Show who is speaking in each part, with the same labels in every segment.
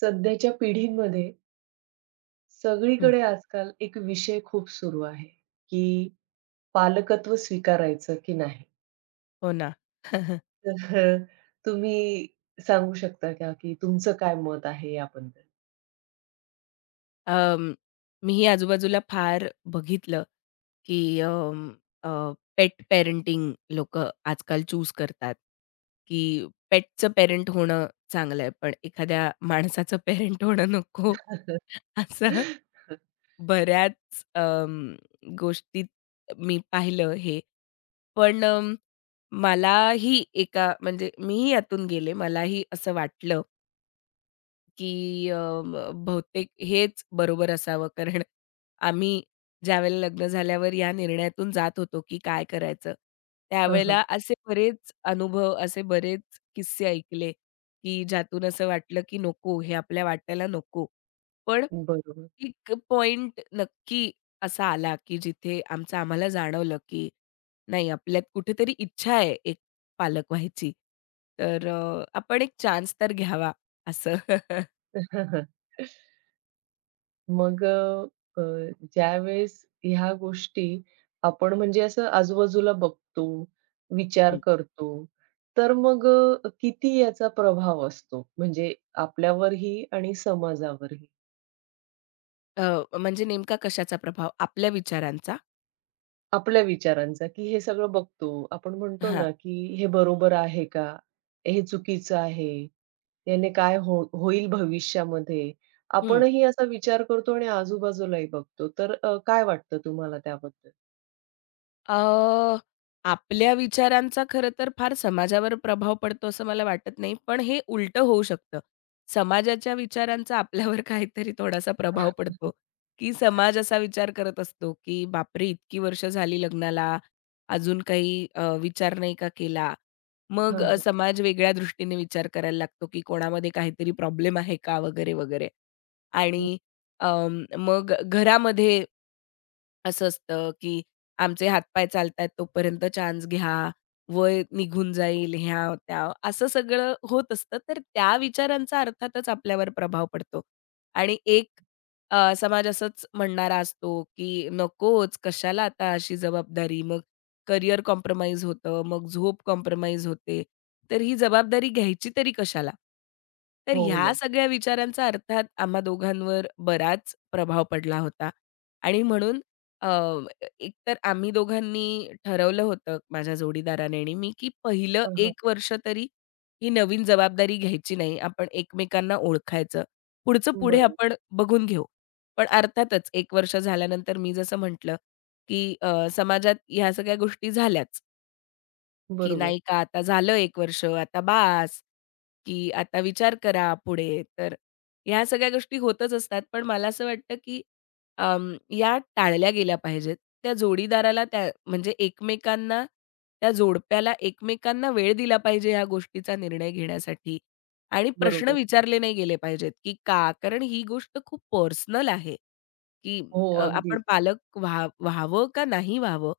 Speaker 1: सध्याच्या पिढीमध्ये
Speaker 2: हं,
Speaker 1: सगळीकडे आजकाल एक विषय खूप सुरू आहे, की पालकत्व स्वीकारायचं की नाही?
Speaker 2: हो ना.
Speaker 1: तर तुम्ही सांगू शकता का, की तुमचं काय मत आहे याबद्दल?
Speaker 2: अं, मीही आजूबाजूला फार बघितलं, की पेट पेरेंटिंग लोकं आजकाल चूज करतात, की पेटचं पेरेंट होणं चांगलं आहे, पण एखाद्या माणसाचं पेरेंट होणं नको. असं बऱ्याच अं, गोष्टीत मी पाहिलं हे. पण मलाही एका म्हणजे मीही यातून गेले. मलाही असं वाटलं की बहुतेक हेच बरोबर असावं. कारण आम्ही ज्यावेळेला लग्न झाल्यावर या निर्णयातून जात होतो, की काय करायचं.
Speaker 1: हं, हं.
Speaker 2: त्यावेळेला असे बरेच अनुभव, असे बरेच किस्से ऐकले, की ज्यातून असं वाटलं, की नको हे आपल्या वाट्याला नको. पण
Speaker 1: बरोबर.
Speaker 2: एक पॉइंट नक्की असा आला, की जिथे आमचं आम्हाला जाणवलं, की नाही आपल्यात कुठेतरी इच्छा आहे एक पालक व्हायची. तर आपण एक चान्स तर घ्यावा असं.
Speaker 1: हं, हं. मग अ, अ, ज्यावेळेस ह्या गोष्टी आपण म्हणजे असं आजूबाजूला बघतो, विचार
Speaker 2: हं.
Speaker 1: करतो, तर मग किती याचा प्रभाव असतो म्हणजे आपल्यावरही आणि समाजावरही?
Speaker 2: म्हणजे नेमका कशाचा प्रभाव? आपल्या विचारांचा?
Speaker 1: आपल्या विचारांचा, की हे सगळं बघतो. आपण म्हणतो
Speaker 2: हां.
Speaker 1: ना, की हे बरोबर आहे का? हे चुकीचं आहे. याने काय हो होईल भविष्यामध्ये?
Speaker 2: हं.
Speaker 1: आपणही असा विचार करतो आणि आजूबाजूलाही बघतो. तर काय वाटतं तुम्हाला त्याबद्दल?
Speaker 2: अ, आपल्या विचारांचा खरं तर फार समाजावर प्रभाव पडतो असं मला वाटत नाही. पण हे उलटं होऊ शकतं. समाजाच्या विचारांचा आपल्यावर काहीतरी थोडासा प्रभाव पडतो, की समाज असा विचार करत असतो, की "बापरे! इतकी वर्ष झाली लग्नाला, अजून काही विचार नाही का केला?" मग
Speaker 1: हां, हां.
Speaker 2: समाज वेगळ्या दृष्टीने विचार करायला लागतो, की कोणामध्ये काहीतरी प्रॉब्लेम आहे का? वगैरे, वगैरे.
Speaker 1: हं.
Speaker 2: आणि अ, मग घरामध्ये असं असतं, की आमचे हातपाय चालतायत तोपर्यंत चान्स घ्या, वय निघून जाईल, ह्या-त्या असं सगळं होत असतं. तर त्या विचारांचा अर्थातच आपल्यावर प्रभाव पडतो. आणि एक समाज असंच म्हणणारा असतो, की नकोच कशाला आता अशी जबाबदारी, मग करियर कॉम्प्रोमाईज होतं, मग झोप कॉम्प्रोमाईज होते, तर ही जबाबदारी घ्यायची तरी कशाला? तर
Speaker 1: हो
Speaker 2: ह्या
Speaker 1: ना.
Speaker 2: सगळ्या विचारांचा अर्थात आम्हा दोघांवर बराच प्रभाव पडला होता. आणि म्हणून अ, एकतर आम्ही दोघांनी ठरवलं होतं माझ्या जोडीदाराने आणि मी, की पहिलं
Speaker 1: हां, हां.
Speaker 2: एक वर्ष तरी ही नवीन जबाबदारी घ्यायची नाही. आपण एकमेकांना ओळखायचं. पुढचं पुढे
Speaker 1: बरं.
Speaker 2: आपण बघून घेऊ. पण अर्थातच एक वर्ष झाल्यानंतर मी जसं म्हटलं, की समाजात ह्या सगळ्या गोष्टी झाल्याच. की
Speaker 1: बरोबर,
Speaker 2: नाही का आता झालं 1 वर्ष, आता बास, की आता विचार करा पुढे. तर ह्या सगळ्या गोष्टी होतच असतात. पण मला असं वाटतं, की या टाळल्या गेल्या पाहिजेत. त्या जोडीदाराला त्या म्हणजे एकमेकांना त्या जोडप्याला एकमेकांना वेळ दिला पाहिजे ह्या गोष्टीचा निर्णय घेण्यासाठी आणि प्रश्न
Speaker 1: बरोबर.
Speaker 2: विचारले नाही गेले पाहिजेत, की का? कारण ही गोष्ट खूप पर्सनल आहे, की
Speaker 1: हो,
Speaker 2: आपण
Speaker 1: अगदीच.
Speaker 2: पालक व्हावं का नाही व्हावं?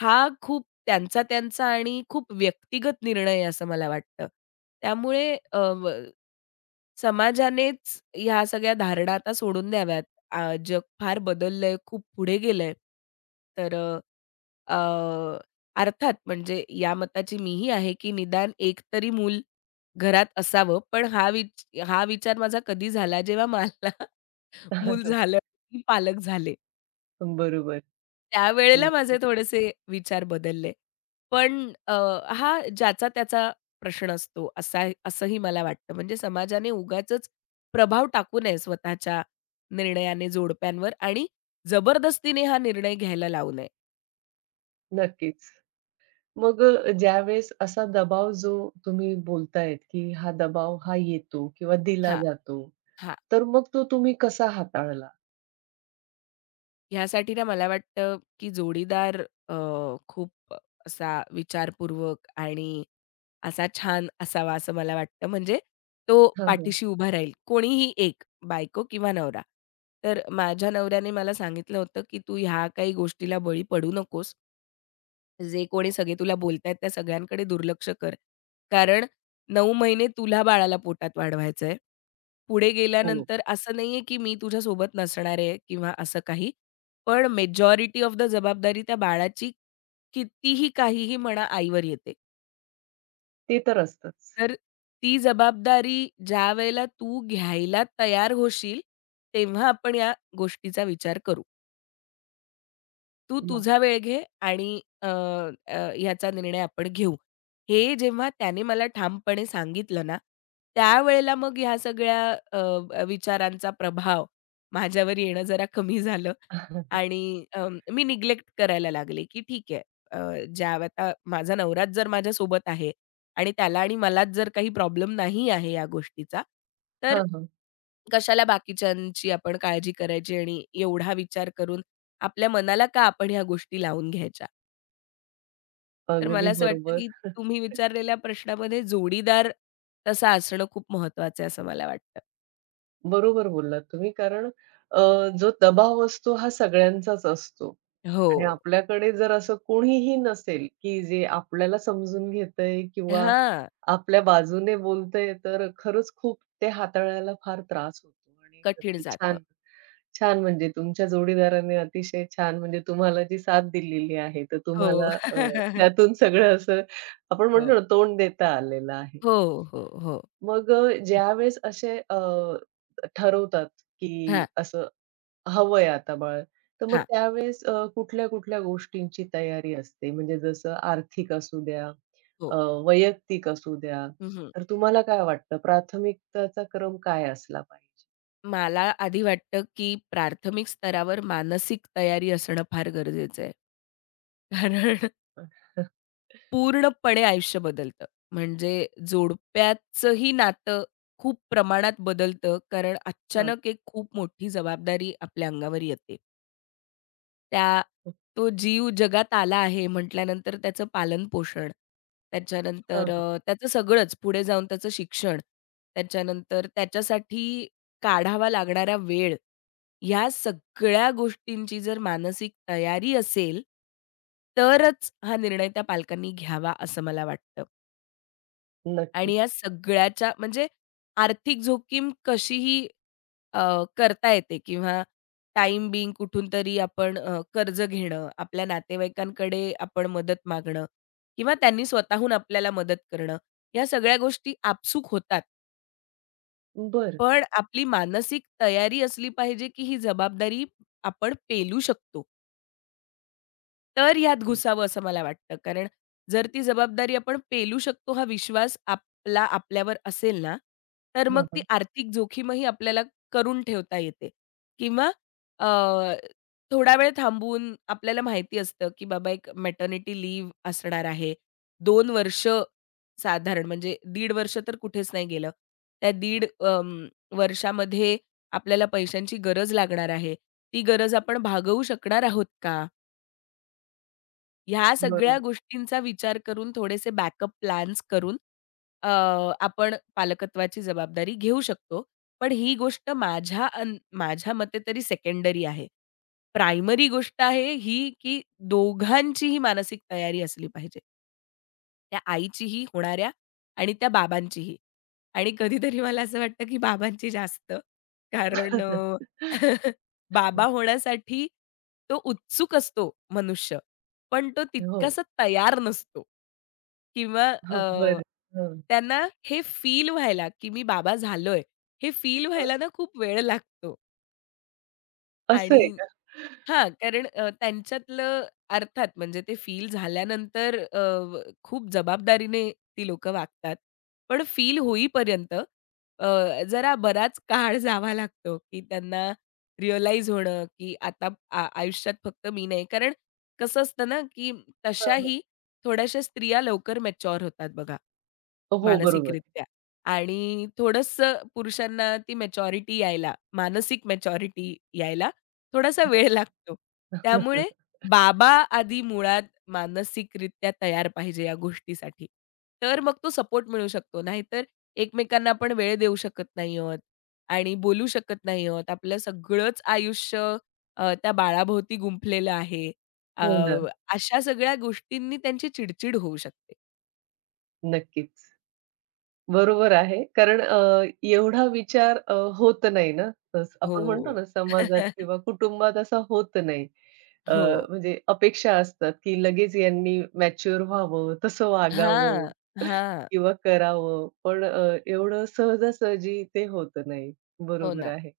Speaker 2: हा खूप त्यांचा आणि खूप व्यक्तिगत निर्णय आहे असं मला वाटतं. त्यामुळे अ, व समाजानेच ह्या सगळ्या धारणा आता सोडून द्याव्यात. जग फार बदललंय, खूप पुढे गेलंय. तर अ, अ, अर्थात म्हणजे या मताची मीही आहे, की निदान एक तरी मूल घरात असावं. पण हा विचार माझा कधी झाला जेव्हा मला मूल झालं, की पालक झाले.
Speaker 1: बरोबर.
Speaker 2: त्यावेळेला माझे
Speaker 1: नक्की.
Speaker 2: थोडेसे विचार बदलले. पण अ, हा ज्याचा-त्याचा प्रश्न असतो असा असंही मला वाटतं. म्हणजे समाजाने उगाचच प्रभाव टाकू नये स्वतःच्या निर्णयाने जोडप्यांवर आणि जबरदस्तीने हा निर्णय घ्यायला लावू नये.
Speaker 1: नक्कीच. मग ज्यावेळेस असा दबाव जो तुम्ही बोलतायत, की हा दबाव हा येतो किंवा दिला
Speaker 2: हां,
Speaker 1: जातो.
Speaker 2: हां.
Speaker 1: तर मग तो तुम्ही कसा हाताळला?
Speaker 2: ह्यासाठी ना मला वाटतं, की जोडीदार अ, खूप असा विचारपूर्वक आणि असा छान असावा असं मला वाटतं. म्हणजे तो
Speaker 1: हां, हां.
Speaker 2: पाठीशी उभा राहील. कोणीही एक बायको किंवा नवरा. तर माझ्या नवऱ्याने मला सांगितलं होतं, की "तू ह्या काही गोष्टीला बळी पडू नकोस. जे कोणी सगळे तुला बोलतायत त्या सगळ्यांकडे दुर्लक्ष कर. कारण 9 महिने तुला बाळाला पोटात वाढवायचंय." पुढे
Speaker 1: हो.
Speaker 2: गेल्यानंतर असं नाहीये, की मी तुझ्यासोबत नसणार आहे किंवा असं काही. पण मेजॉरिटी ऑफ द जबाबदारी त्या बाळाची कितीही, काहीही म्हणा आईवर येते.
Speaker 1: ते तर असतंच.
Speaker 2: तर ती जबाबदारी ज्यावेळेला तू घ्यायला तयार होशील, तेव्हा आपण या गोष्टीचा विचार करू. तू
Speaker 1: मग.
Speaker 2: तुझा वेळ घे आणि अ, अ, ह्याचा निर्णय आपण घेऊ. हे जेव्हा त्याने मला ठामपणे सांगितलं ना, त्यावेळेला मग ह्या सगळ्या अ, अ, विचारांचा प्रभाव माझ्यावर येणं जरा कमी झालं आणि मी निग्लेक्ट करायला लागले, की ठीक आहे अ, ज्या आता माझा नवराच जर माझ्यासोबत आहे आणि त्याला आणि मलाच जर काही प्रॉब्लेम नाही आहे या गोष्टीचा, तर
Speaker 1: हां, हां.
Speaker 2: कशाला बाकीच्यांची आपण काळजी करायची आणि एवढा विचार करून आपल्या मनाला का आपण ह्या गोष्टी लावून घ्यायच्या. तर
Speaker 1: अगदी
Speaker 2: मला असं वाटतं,
Speaker 1: बरोबर.
Speaker 2: की तुम्ही विचारलेल्या प्रश्नामध्ये जोडीदार तसा असणं खूप महत्वाचं आहे असं मला वाटतं.
Speaker 1: बरोबर बोललात तुम्ही कारण अ, जो दबाव असतो हा सगळ्यांचाच असतो
Speaker 2: हो.
Speaker 1: आणि आपल्याकडे जर असं कोणीही नसेल, की जे आपल्याला समजून घेतंय किंवा
Speaker 2: हां.
Speaker 1: आपल्या बाजूने बोलतंय, तर खरंच खूप ते हाताळायला फार त्रास होतो आणि
Speaker 2: कठीण
Speaker 1: नक्की
Speaker 2: जातं.
Speaker 1: छान छान म्हणजे तुमच्या जोडीदाराने अतिशय छान म्हणजे तुम्हाला जी साथ दिलेली आहे, तर
Speaker 2: हो.
Speaker 1: तुम्हाला त्यातून सगळं असं आपण
Speaker 2: हो.
Speaker 1: म्हणतो ना, तोंड देता आलेलं आहे.
Speaker 2: हो, हो, हो.
Speaker 1: मग
Speaker 2: नक्कीच.
Speaker 1: ज्यावेळेस असे ठरवतात, की
Speaker 2: हां,
Speaker 1: असं हवंय आता बाळ, तर मग
Speaker 2: हां.
Speaker 1: त्यावेळेस कुठल्या-कुठल्या गोष्टींची तयारी असते? म्हणजे जसं आर्थिक असू द्या, अ,
Speaker 2: हो.
Speaker 1: वैयक्तिक असू द्या,
Speaker 2: हं,
Speaker 1: तर तुम्हाला काय वाटतं प्राथमिकताचा क्रम काय असला पाहिजे?
Speaker 2: मला आधी वाटतं, की प्राथमिक स्तरावर मानसिक तयारी असणं फार गरजेचं आहे. कारण पूर्णपणे आयुष्य बदलतं. म्हणजे जोडप्याचंही नातं खूप प्रमाणात बदलतं कारण
Speaker 1: हां,
Speaker 2: अचानक एक खूप मोठी जबाबदारी आपल्या अंगावर येते. त्या तो जीव जगात आला आहे म्हटल्यानंतर त्याचं पालन-पोषण,
Speaker 1: हां,
Speaker 2: त्याच्यानंतर
Speaker 1: हां,
Speaker 2: त्याचं सगळंच पुढे जाऊन त्याचं शिक्षण, त्याच्यानंतर त्याच्यासाठी काढावा लागणारा वेळ, ह्या सगळ्या गोष्टींची जर मानसिक तयारी असेल, तरच हा निर्णय त्या पालकांनी घ्यावा असं मला वाटतं.
Speaker 1: नक्की.
Speaker 2: आणि या सगळ्याच्या म्हणजे आर्थिक जोखीम कशीही अ, करता येते किंवा टाईम बिंग कुठून तरी आपण कर्ज घेणं, आपल्या नातेवाईकांकडे आपण मदत मागणं किंवा त्यांनी स्वतःहून आपल्याला मदत करणं. या सगळ्या गोष्टी आपसूक होतात.
Speaker 1: बरं.
Speaker 2: पण आपली मानसिक तयारी असली पाहिजे, की ही जबाबदारी आपण पेलू शकतो. तर ह्यात
Speaker 1: हं.
Speaker 2: घुसावं असं मला वाटतं. कारण जर ती जबाबदारी आपण पेलू शकतो हा विश्वास आपला आपल्यावर असेल ना, तर मग
Speaker 1: हां,
Speaker 2: ती
Speaker 1: हां.
Speaker 2: आर्थिक जोखीमही आपल्याला करून ठेवता येते किंवा अ, थोडा वेळ थांबून आपल्याला माहिती असतं, की बाबा एक मॅटर्निटी लीव्ह असणार आहे. 2 वर्ष साधारण म्हणजे दीड वर्ष तर कुठेच नाही गेलं. त्या दीड वर्षामध्ये आपल्याला पैशांची गरज लागणार आहे. ती गरज आपण भागवू शकणार आहोत का? ह्या सगळ्या
Speaker 1: बरोबर.
Speaker 2: गोष्टींचा विचार करून थोडेसे बॅकअप प्लॅन्स करून अ, आपण पालकत्वाची जबाबदारी घेऊ शकतो. पण ही गोष्ट माझ्या मते तरी सेकंडरी आहे. प्रायमरी गोष्ट आहे ही, की दोघांचीही मानसिक तयारी असली पाहिजे. त्या आईचीही होणाऱ्या आणि त्या बाबांचीही. आणि कधीतरी मला असं वाटतं, की बाबांची जास्त. कारण बाबा होण्यासाठी तो उत्सुक असतो मनुष्य, पण तो
Speaker 1: हो.
Speaker 2: तितकासा तयार नसतो किंवा अ,
Speaker 1: हो, बरं. हं,
Speaker 2: त्यांना हे फील व्हायला, की मी बाबा झालोय, हे फील
Speaker 1: हं.
Speaker 2: व्हायला ना खूप वेळ लागतो.
Speaker 1: असं
Speaker 2: आणि
Speaker 1: आहे का?
Speaker 2: हां, कारण त्यांच्यातलं अर्थात म्हणजे ते फील झाल्यानंतर अ, व खूप जबाबदारीने ती लोकं वागतात. पण फील होईपर्यंत जरा बराच काळ जावा लागतो, की त्यांना रिअलाईज होणं, की आता आयुष्यात फक्त मी नाही. कारण कसं असतं ना, की
Speaker 1: हां, हां.
Speaker 2: तशाही थोड्याशा स्त्रिया लवकर मॅच्युअर होतात बघा.
Speaker 1: हो, बरोबर.
Speaker 2: मानसिकरित्या आणि थोडंसं पुरुषांना ती मॅच्युरिटी यायला, मानसिक मॅच्युरिटी यायला थोडासा वेळ लागतो. त्यामुळे बाबा आधी मुळात मानसिकरित्या तयार पाहिजे या गोष्टीसाठी. तर मग तो सपोर्ट मिळू शकतो. नाहीतर एकमेकांना आपण वेळ देऊ शकत नाही आहोत आणि बोलू शकत नाही आहोत. आपलं सगळंच आयुष्य त्या बाळाभोवती गुंफलेलं आहे. अ,
Speaker 1: हो ना,
Speaker 2: अशा सगळ्या गोष्टींनी त्यांची चिड होऊ शकते.
Speaker 1: नक्कीच. बरोबर आहे. कारण एवढा विचार होत नाही ना, तसं आपण म्हणतो
Speaker 2: हो.
Speaker 1: ना समाजात किंवा कुटुंबात असा होत नाही. अ,
Speaker 2: हो.
Speaker 1: म्हणजे अपेक्षा असतात, की लगेच यांनी मॅच्युअर व्हावं, तसं वागावं
Speaker 2: हां, हां.
Speaker 1: किंवा करावं. पण एवढं सहजासहजी ते होत नाही.
Speaker 2: हो
Speaker 1: बरोबर
Speaker 2: ना.
Speaker 1: आहे.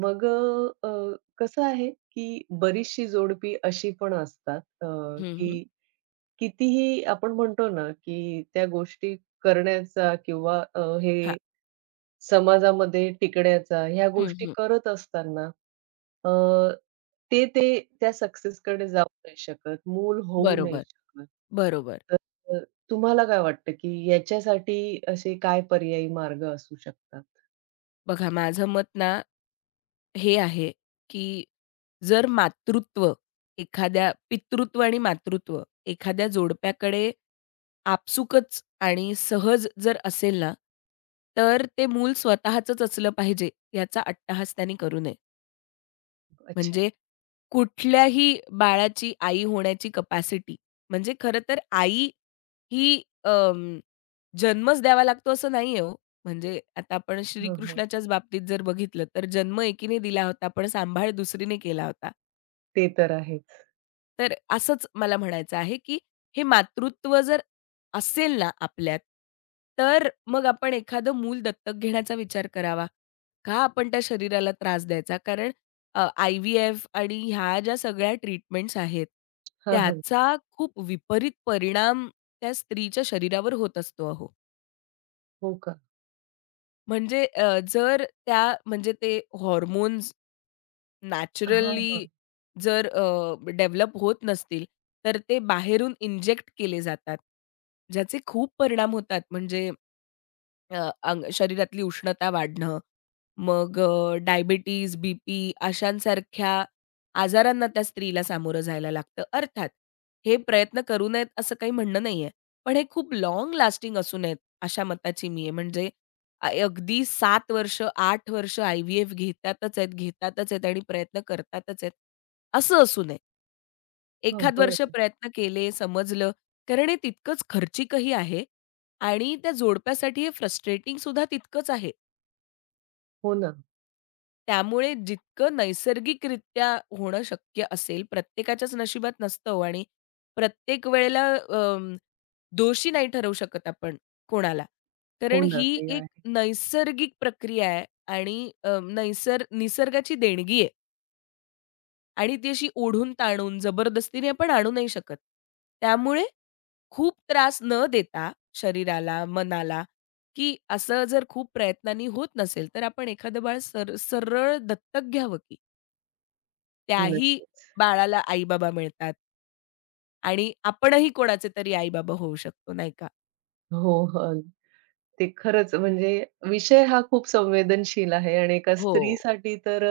Speaker 1: मग अ, अ, कसं आहे, की बरीचशी जोडपी अशी पण असतात
Speaker 2: हं, हं.
Speaker 1: की कितीही आपण म्हणतो ना, की त्या गोष्टी करण्याचा किंवा
Speaker 2: हां.
Speaker 1: हे समाजामध्ये टिकण्याचा ह्या
Speaker 2: हं,
Speaker 1: गोष्टी
Speaker 2: हं.
Speaker 1: करत असताना अ, ते ते त्या सक्सेसकडे जाऊ नाही शकत, मूल होऊ नाही
Speaker 2: बरोबर,
Speaker 1: शकत.
Speaker 2: बरोबर.
Speaker 1: तर अ, तुम्हाला काय वाटतं, की याच्यासाठी असे काय पर्यायी मार्ग असू शकतात?
Speaker 2: बघा माझं मत ना हे आहे, की जर मातृत्व एखाद्या पितृत्व आणि मातृत्व एखाद्या जोडप्याकडे आपसुकच आणि सहज जर असेल ना, तर ते मूल स्वतःचंच असलं पाहिजे, याचा अट्टहास त्यांनी करू नये.
Speaker 1: अच्छा.
Speaker 2: म्हणजे कुठल्याही बाळाची आई होण्याची कपॅसिटी. म्हणजे खरं तर आई ही अं, जन्मच द्यावा लागतो असं नाहीये हो. म्हणजे आता आपण
Speaker 1: हां, हां.
Speaker 2: श्रीकृष्णाच्याच बाबतीत जर बघितलं तर जन्म एकीने दिला होता, पण सांभाळ दुसरीने केला होता.
Speaker 1: ते तर आहेच.
Speaker 2: तर असंच मला म्हणायचं आहे, की हे मातृत्व जर असेल ना आपल्यात, तर मग आपण एखादं मूल दत्तक घेण्याचा विचार करावा. का आपण त्या शरीराला त्रास द्यायचा? कारण आय-व्ही-एफ आणि ह्या ज्या सगळ्या ट्रीटमेंट्स आहेत,
Speaker 1: हां, हां.
Speaker 2: त्याचा खूप विपरीत परिणाम त्या स्त्रीच्या शरीरावर होत असतो अहो.
Speaker 1: हो का?
Speaker 2: म्हणजे जर त्या म्हणजे ते हॉर्मोन्स
Speaker 1: हां,
Speaker 2: नॅचरली
Speaker 1: हां.
Speaker 2: जर डेव्हलप होत नसतील, तर ते बाहेरून इंजेक्ट केले जातात. ज्याचे खूप परिणाम होतात म्हणजे अंग शरीरातली उष्णता वाढणं, मग डायबिटीज, बी-पी अशांसारख्या आजारांना त्या स्त्रीला सामोरं जायला लागतं. अर्थात हे प्रयत्न करू नयेत असं काही म्हणणं नाहीये. पण हे खूप लाँग लास्टिंग असू नयेत अशा मताची मी आहे. म्हणजे अगदी 7 वर्ष, 8 वर्ष आय-व्ही-एफ घेतातच आहेत, घेतातच आहेत आणि प्रयत्न करतातच आहेत, असं असू नये.
Speaker 1: हां,
Speaker 2: एखाद वर्ष
Speaker 1: बरं.
Speaker 2: प्रयत्न केले, समजलं, कारण हे तितकंच खर्चिकही आहे आणि त्या जोडप्यासाठी हे फ्रस्ट्रेटिंग फ्रस्ट्रेटिंगसुद्धा तितकंच आहे.
Speaker 1: हो ना.
Speaker 2: त्यामुळे जितकं नैसर्गिकरित्या होणं शक्य असेल, प्रत्येकाच्याच नशिबात नसतं हो आणि प्रत्येक वेळेला दोषी नाही ठरवू शकत आपण कोणाला.
Speaker 1: हो
Speaker 2: कारण
Speaker 1: ना.
Speaker 2: ही
Speaker 1: ते
Speaker 2: एक
Speaker 1: आहे.
Speaker 2: नैसर्गिक प्रक्रिया आहे आणि निसर्गाची देणगी आहे. आणि ती अशी ओढून-ताणून, जबरदस्तीने आपण आणू नाही शकत. त्यामुळे खूप त्रास न देता शरीराला, मनाला, की असं जर खूप प्रयत्नांनी होत नसेल, तर आपण एखादं बाळ सरळ दत्तक घ्यावं की त्याही
Speaker 1: नक्कीच.
Speaker 2: बाळाला आई-बाबा मिळतात. आणि आपणही कोणाचे तरी आई-बाबा होऊ शकतो, नाही का?
Speaker 1: हो. हं. ते खरंच म्हणजे विषय हा खूप संवेदनशील आहे आणि एका
Speaker 2: हो.
Speaker 1: स्त्रीसाठी तर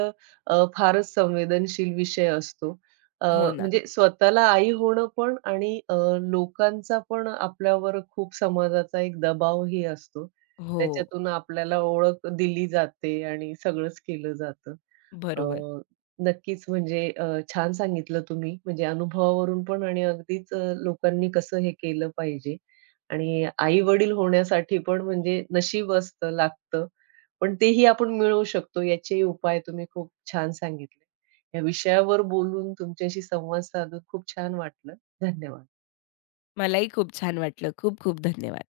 Speaker 1: फारच संवेदनशील विषय असतो. अ,
Speaker 2: हो ना.
Speaker 1: म्हणजे स्वतःला आई होणं पण आणि लोकांचा पण आपल्यावर खूप समाजाचा एक दबावही असतो.
Speaker 2: हो,
Speaker 1: त्याच्यातून आपल्याला ओळख दिली जाते आणि सगळंच केलं जातं. अ,
Speaker 2: बरोबर.
Speaker 1: नक्कीच म्हणजे छान सांगितलं तुम्ही म्हणजे अनुभवावरून पण आणि अगदीच लोकांनी कसं हे केलं पाहिजे आणि आई-वडील होण्यासाठी पण म्हणजे नशीब असतं, लागतं. पण तेही आपण मिळवू शकतो याचेही उपाय तुम्ही खूप छान सांगितले. या विषयावर बोलून तुमच्याशी संवाद साधून खूप छान वाटलं. धन्यवाद.
Speaker 2: मलाही खूप छान वाटलं. खूप खूप धन्यवाद.